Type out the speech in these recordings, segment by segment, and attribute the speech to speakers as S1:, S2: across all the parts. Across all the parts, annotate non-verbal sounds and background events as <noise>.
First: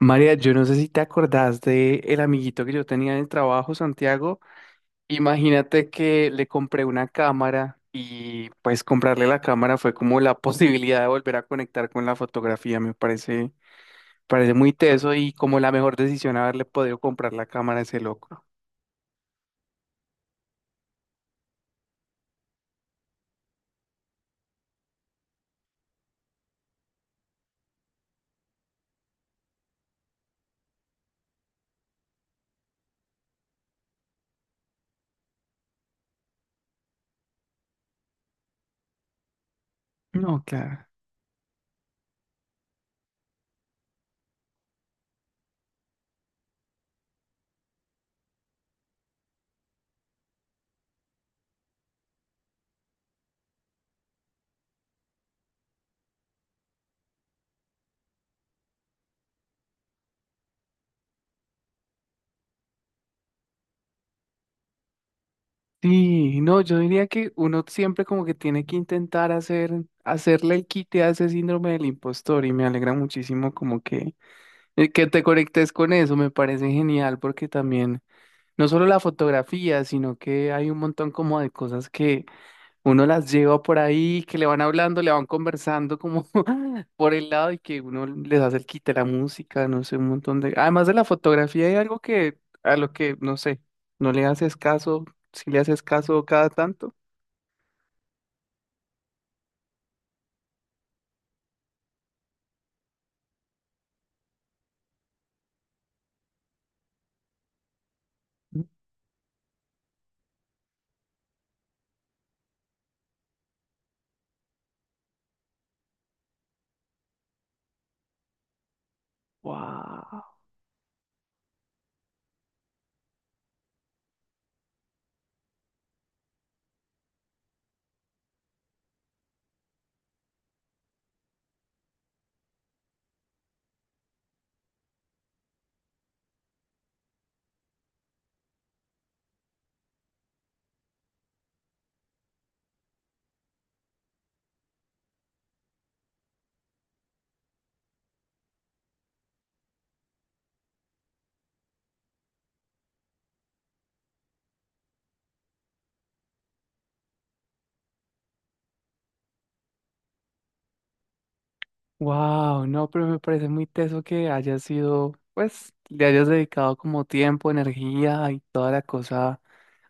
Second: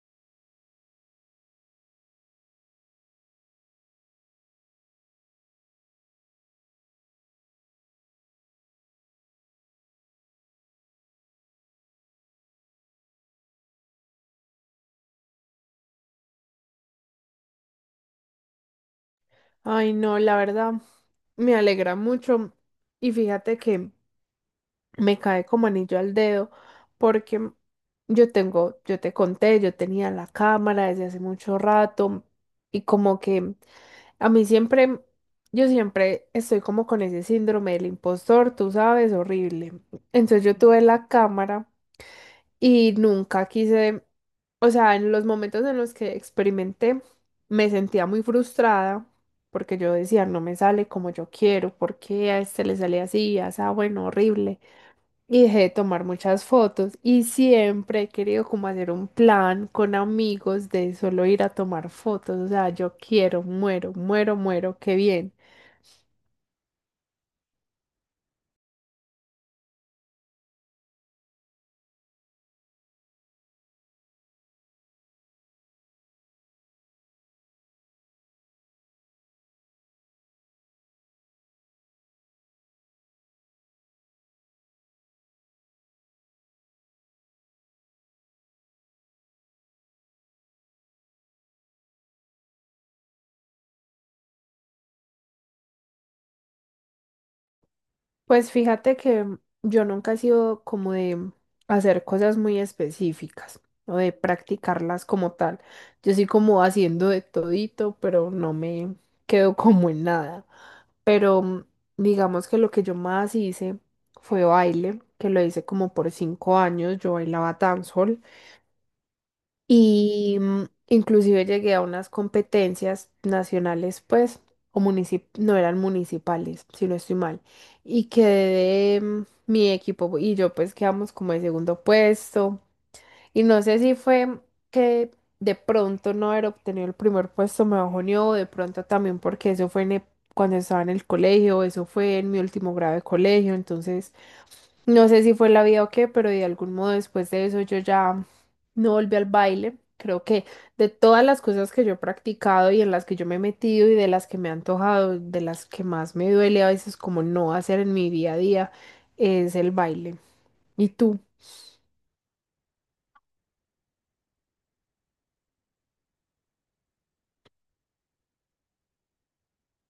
S1: María, yo no sé si te acordás de el amiguito que yo tenía en el trabajo, Santiago. Imagínate que le compré una cámara y pues comprarle la cámara fue como la <laughs> posibilidad de volver a conectar con la fotografía. Parece muy teso y como la mejor decisión haberle podido comprar la cámara a ese loco.
S2: Ay, no, la verdad, me alegra mucho y fíjate que me cae como anillo al dedo porque yo tengo, yo te conté, yo tenía la cámara desde hace mucho rato y como que a mí siempre, yo siempre estoy como con ese síndrome del impostor, tú sabes, horrible.
S1: No,
S2: Entonces yo tuve
S1: claro.
S2: la cámara. Y nunca quise, o sea, en los momentos en los que experimenté, me sentía muy frustrada porque yo decía, no me sale como yo quiero, ¿porque a este le sale así? Así, bueno, horrible. Y dejé de tomar muchas fotos y siempre he querido como hacer un plan con amigos de solo ir a tomar fotos, o sea, yo quiero, muero, muero, muero, qué bien.
S1: Sí, no, yo diría que uno siempre como que tiene que intentar hacerle el quite a ese síndrome del impostor, y me alegra muchísimo como que que te conectes con eso. Me parece genial porque también no solo la fotografía, sino que hay un montón como de cosas que uno las lleva por ahí, que le van hablando, le van conversando como <laughs> por el lado y que uno les hace el quite, la música, no sé, un montón de... Además de la fotografía hay algo que a lo que, no sé, no le haces caso, si le haces caso cada tanto.
S2: Pues fíjate que yo nunca he sido como de hacer cosas muy específicas o de practicarlas como tal. Yo sí como haciendo de todito, pero no me quedo <laughs> como en nada. Pero digamos que lo que yo más hice fue baile, que lo hice como por 5 años. Yo bailaba dancehall.
S1: Wow.
S2: Y inclusive llegué a unas competencias nacionales, pues, o municip no eran municipales, si no estoy mal. Y quedé, mi equipo y yo, pues, quedamos como de segundo puesto. Y no sé si fue que de pronto no haber obtenido el primer puesto me bajoneó, o de pronto también porque eso fue cuando estaba en el colegio, eso fue en mi último grado de colegio, entonces... No sé si fue la vida o qué, pero de algún modo después de eso yo ya no volví al baile. Creo que de todas las cosas que yo he practicado y en las que yo me he metido y de las que me he antojado, de las que más me duele a veces como no hacer en mi día a día, es el baile. ¿Y tú?
S1: Wow, no, pero me parece muy teso que hayas sido, pues, le hayas dedicado como tiempo, energía y toda la cosa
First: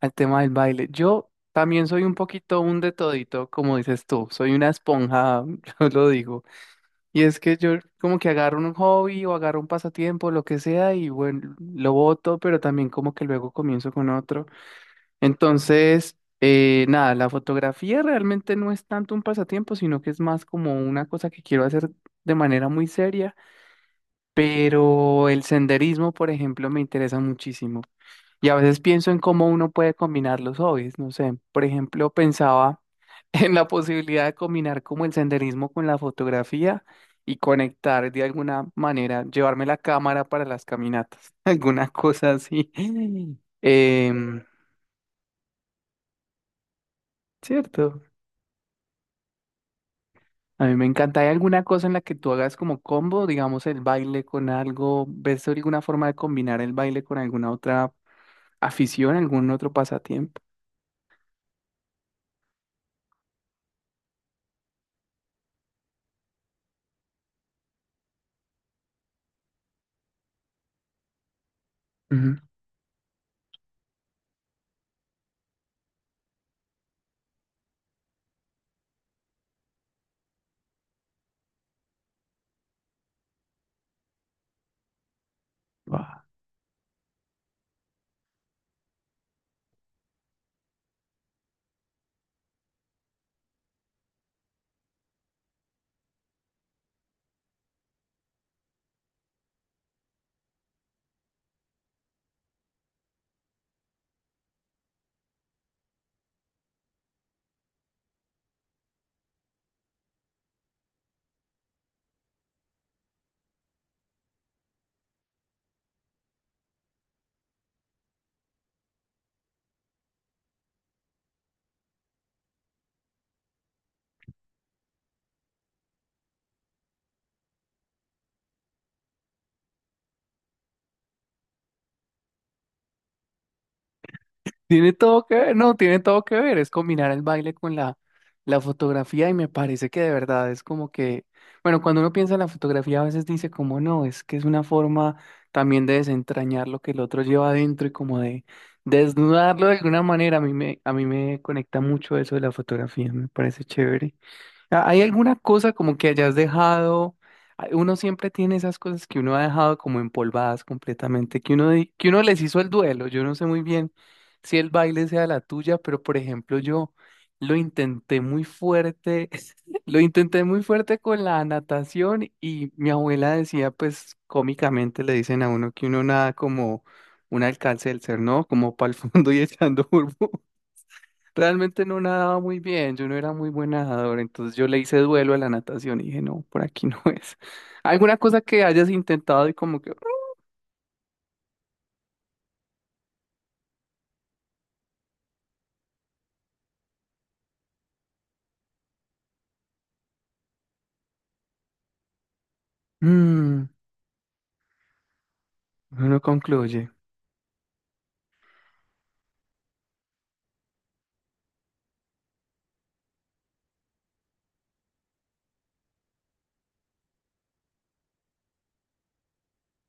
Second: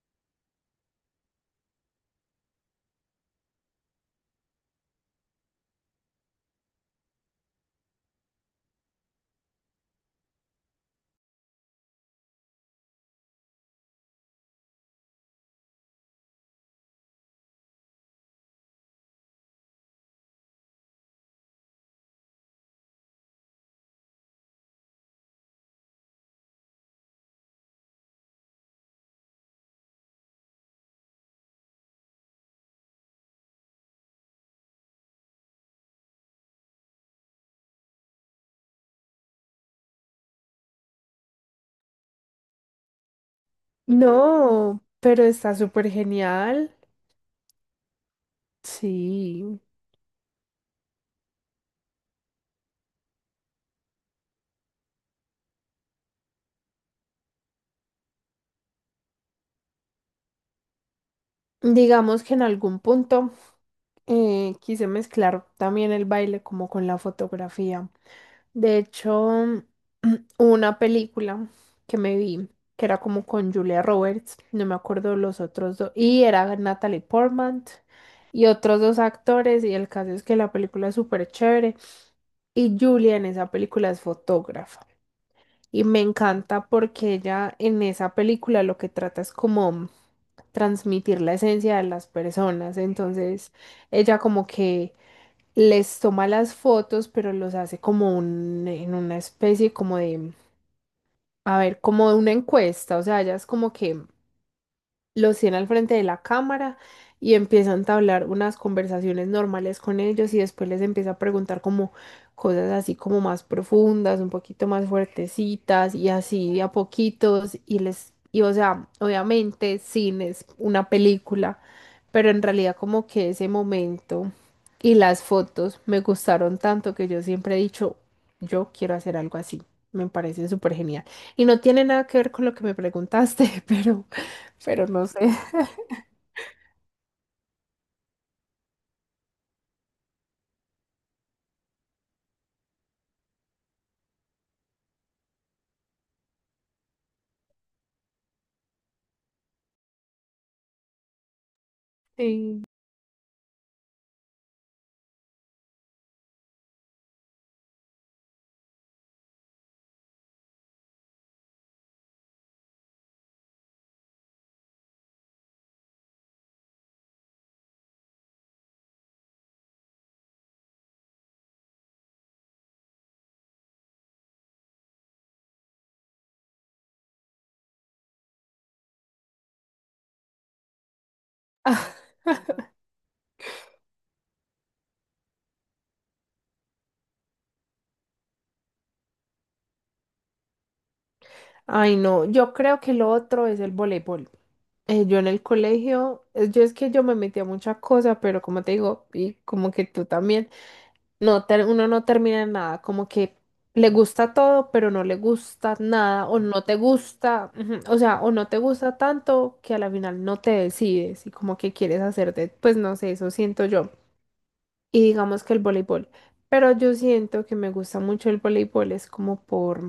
S1: al tema del baile. Yo también soy un poquito un de todito, como dices tú, soy una esponja, <laughs> yo lo digo. Y es que yo como que agarro un hobby o agarro un pasatiempo, lo que sea, y bueno, lo boto, pero también como que luego comienzo con otro. Entonces, nada, la fotografía realmente no es tanto un pasatiempo, sino que es más como una cosa que quiero hacer de manera muy seria, pero el senderismo, por ejemplo, me interesa muchísimo. Y a veces pienso en cómo uno puede combinar los hobbies, no sé, por ejemplo, pensaba <laughs> en la posibilidad de combinar como el senderismo con la fotografía y conectar de alguna manera, llevarme la cámara para las caminatas, <laughs> alguna cosa así. <laughs> Em,
S2: No, pero está súper genial.
S1: ¿cierto?
S2: Sí.
S1: A mí me encanta. ¿Hay alguna cosa en la que tú hagas como combo, digamos el baile con algo? ¿Ves alguna forma de combinar el baile con alguna otra afición, algún otro pasatiempo?
S2: Digamos que en algún punto quise mezclar también el baile como con la fotografía. De hecho, <clears throat> hubo una película que me
S1: Ujú.
S2: vi, que era como con Julia Roberts, no me acuerdo los otros dos, y era Natalie Portman y otros dos actores, y el caso es que la película es súper chévere, y Julia en esa película es fotógrafa, y me
S1: Wow.
S2: encanta porque ella en esa película lo que trata es como transmitir la esencia de las personas. Entonces, ella como que les toma las fotos, pero los hace como un, en una especie como de, a ver, como de una encuesta. O sea, ella es como que los tiene al frente de la cámara y empieza a entablar unas conversaciones normales con ellos y después les empieza a preguntar como cosas así como más profundas, un poquito más fuertecitas y así de a poquitos y les y o sea, obviamente cine es una película, pero en realidad como que ese momento y las fotos me gustaron tanto que yo siempre he dicho, yo quiero hacer algo así. Me parece súper genial. Y no tiene nada que ver con lo que me preguntaste, <laughs> pero
S1: Tiene
S2: no sé.
S1: todo que ver,
S2: <laughs>
S1: no, tiene todo que ver, es combinar el baile con la fotografía, y me parece que de verdad es como que, bueno, cuando uno piensa en la fotografía a veces dice como no, es que es una forma también de desentrañar lo que el otro lleva adentro y como de desnudarlo de alguna manera. A a mí me conecta mucho eso de la
S2: Sí.
S1: fotografía, me parece chévere. Ah, ¿hay alguna cosa como que hayas dejado? Ah, uno siempre tiene esas cosas que uno ha dejado como empolvadas completamente, que que uno les hizo el duelo. Yo no sé muy bien si el baile sea la tuya, pero por ejemplo yo lo intenté muy fuerte, <laughs> lo intenté muy fuerte con la natación, y mi abuela decía, pues cómicamente le dicen a uno que uno nada como un alcance del ser, ¿no? Como para el <laughs> fondo y echando burbu. Realmente
S2: Ah,
S1: no nadaba muy bien, yo no era muy buen nadador, entonces yo le hice duelo a la natación y dije, no, por aquí no es. <laughs> ¿Alguna cosa que hayas intentado y como que,
S2: ay, no, yo creo que lo otro es el voleibol. Yo en el colegio, yo es que yo me metí a muchas cosas, pero como te digo, y como que tú también, uno no termina en nada, como que
S1: mm,
S2: le gusta todo, pero no le gusta
S1: uno
S2: nada, o no te
S1: concluye?
S2: gusta, ujú, o sea, o no te gusta tanto que a la final no te decides y como que quieres hacerte, pues no sé, eso siento yo. Y digamos que el voleibol, pero yo siento que me gusta mucho el voleibol, es como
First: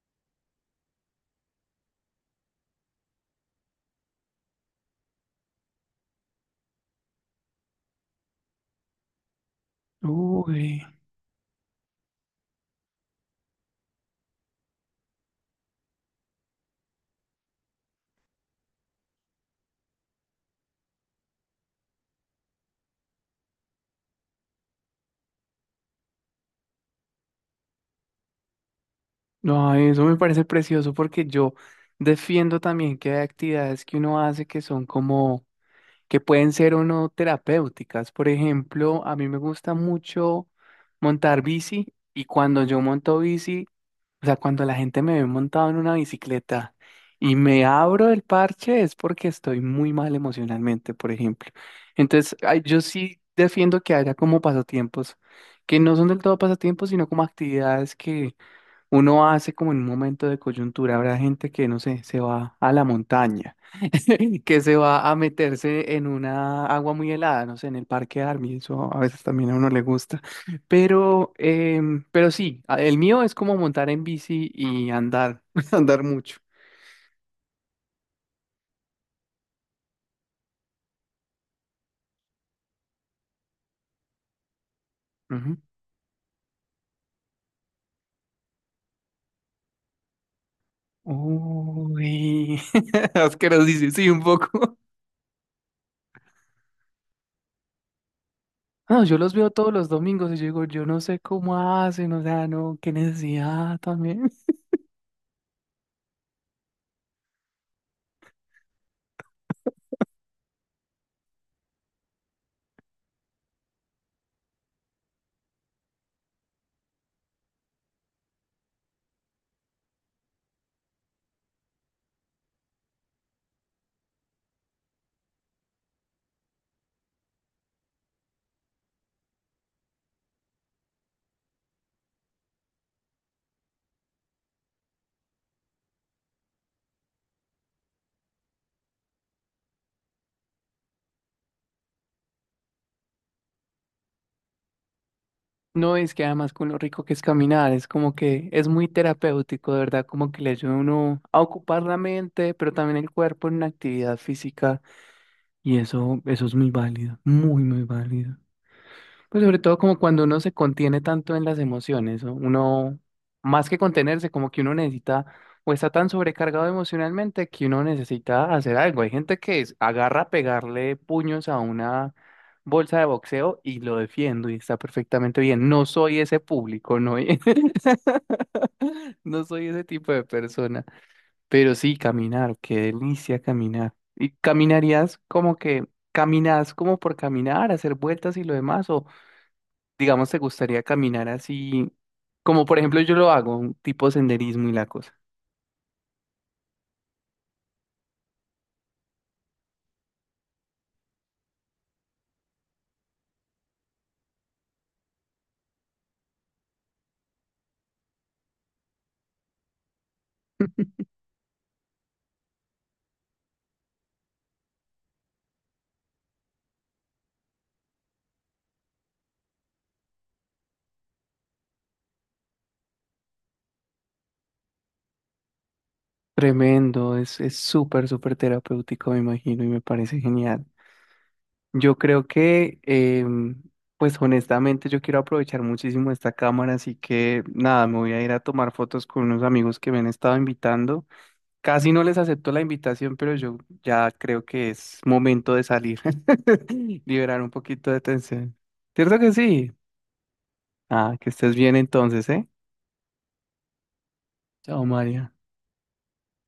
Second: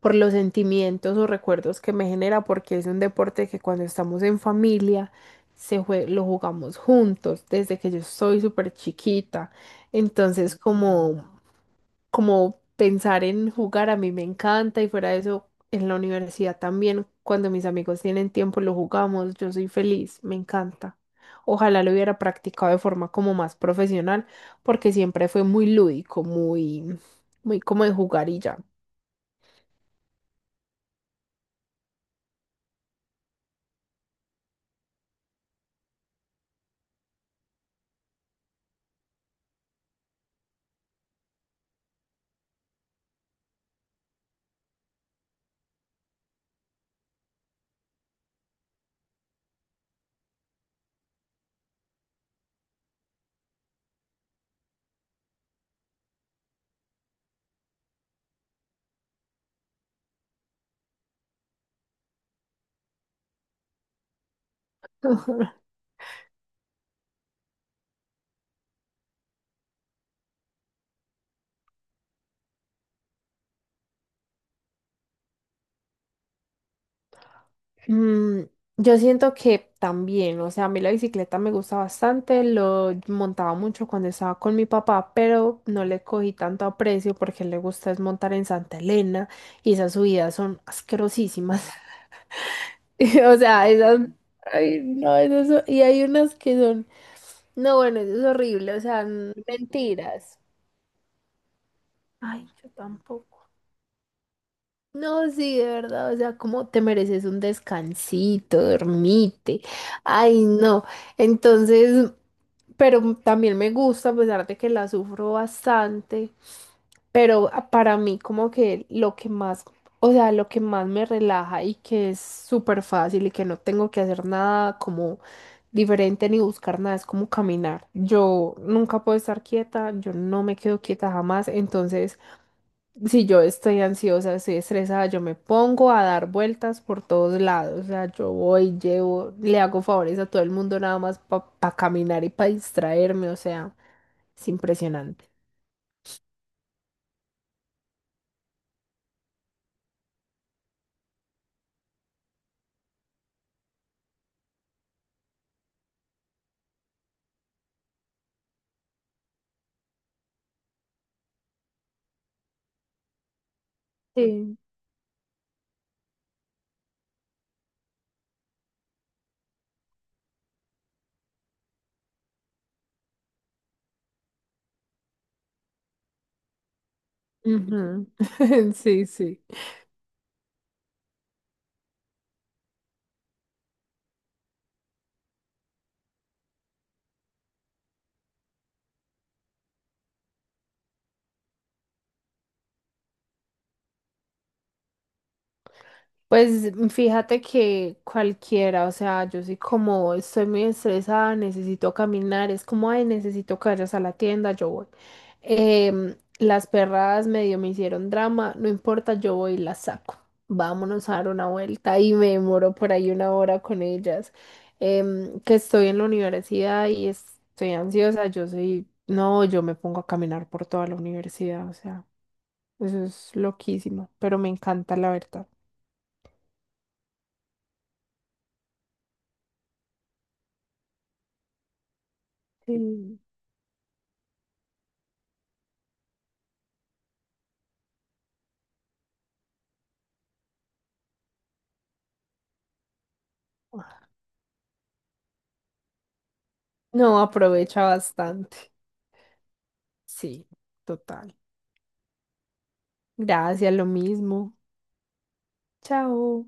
S2: por los sentimientos o recuerdos que me genera, porque es un deporte que cuando estamos en familia lo jugamos juntos desde que yo soy súper chiquita. Entonces,
S1: Uy,
S2: como, como pensar en jugar a mí me encanta y fuera de eso, en la universidad también, cuando mis amigos tienen tiempo lo jugamos, yo soy feliz, me encanta. Ojalá lo hubiera practicado de forma como más profesional, porque siempre fue muy lúdico, muy, muy como de jugar y ya.
S1: no, eso me parece precioso porque yo defiendo también que hay actividades que uno hace que son como, que pueden ser o no terapéuticas. Por ejemplo, a mí me gusta mucho montar bici, y cuando yo monto bici, o sea, cuando la gente me ve montado en una bicicleta y me abro el parche, es porque estoy muy mal emocionalmente, por ejemplo. Entonces, ay, yo sí defiendo que haya como pasatiempos, que no son del todo pasatiempos, sino como actividades que uno hace como en un momento de coyuntura. Habrá gente que, no sé, se va a la montaña, <laughs> que se va a
S2: <laughs>
S1: meterse en una agua muy helada, no sé, en el Parque Army, eso a veces también a uno le gusta. Pero, pero sí, a- el mío es como montar en bici y andar, <laughs> andar mucho.
S2: Mm, yo siento que también, o sea, a mí la bicicleta me gusta bastante, lo montaba mucho cuando estaba con mi papá,
S1: Ujú.
S2: pero no le cogí tanto aprecio porque le gusta es montar en Santa Elena y esas subidas son asquerosísimas. <laughs>
S1: Uy, <laughs>
S2: O sea,
S1: asquerosísimo,
S2: esas,
S1: sí, un poco.
S2: ay, no, esas, y hay unas que son, no, bueno, eso es horrible, o sea,
S1: No, yo los veo todos los domingos y
S2: mentiras.
S1: yo digo, yo no sé cómo hacen, o
S2: Ay,
S1: sea,
S2: yo
S1: no, qué
S2: tampoco.
S1: necesidad también.
S2: No, sí, de verdad, o sea, como te mereces un descansito, dormite. Ay, no. Entonces, pero también me gusta, a pesar de que la sufro bastante, pero para mí como que lo que más, o sea, lo que más me relaja y que es súper fácil y que no tengo que hacer nada como diferente ni buscar nada, es como caminar. Yo nunca puedo estar quieta, yo no me quedo quieta jamás, entonces... Si yo estoy ansiosa, estoy estresada, yo me pongo a dar vueltas por todos lados. O sea, yo voy, llevo, le hago favores a todo el mundo nada más para caminar y para distraerme. O sea, es impresionante.
S1: No, es que además con lo rico que es caminar, es como que es muy terapéutico, de verdad, como que le ayuda a uno a ocupar la mente, pero también el cuerpo en una actividad física, y eso es muy válido, muy, muy válido. Pues sobre todo como cuando uno se contiene tanto en las emociones, ¿no? Uno, más que contenerse, como
S2: Sí.
S1: que uno necesita, o está tan sobrecargado emocionalmente que uno necesita hacer algo. Hay gente que es- agarra a pegarle puños a una bolsa de boxeo y lo defiendo, y está perfectamente bien. No soy ese público, no,
S2: Ujú. <laughs> Sí,
S1: <laughs>
S2: sí.
S1: no soy ese tipo de persona. Pero sí, caminar, qué delicia caminar. ¿Y caminarías como que, caminás como por caminar, hacer vueltas y lo demás? Digamos, te gustaría caminar así, como por ejemplo yo lo hago, un tipo senderismo y la cosa.
S2: Pues fíjate que cualquiera, o sea, yo soy como, estoy muy estresada, necesito caminar, es como, ay, necesito que vayas a la tienda, yo voy. Las perradas medio me hicieron drama, no importa, yo voy y las saco. Vámonos a dar una vuelta y me demoro por ahí 1 hora con ellas. Que estoy en la universidad y estoy ansiosa, yo soy, no, yo me pongo a caminar por toda la universidad, o sea, eso es loquísimo, pero me encanta la verdad.
S1: Tremendo, es súper, súper terapéutico, me imagino, y me parece genial. Yo creo que,
S2: Sí.
S1: pues honestamente, yo quiero aprovechar muchísimo esta cámara, así que nada, me voy a ir a tomar fotos con unos amigos que me han estado invitando. Casi no les acepto la invitación, pero yo ya creo que es momento de salir, <laughs>
S2: No,
S1: liberar un
S2: aprovecha
S1: poquito de tensión.
S2: bastante.
S1: ¿Cierto que sí?
S2: Sí,
S1: Ah, que
S2: total.
S1: estés bien entonces, ¿eh?
S2: Gracias, lo mismo.
S1: Chao, María.
S2: Chao.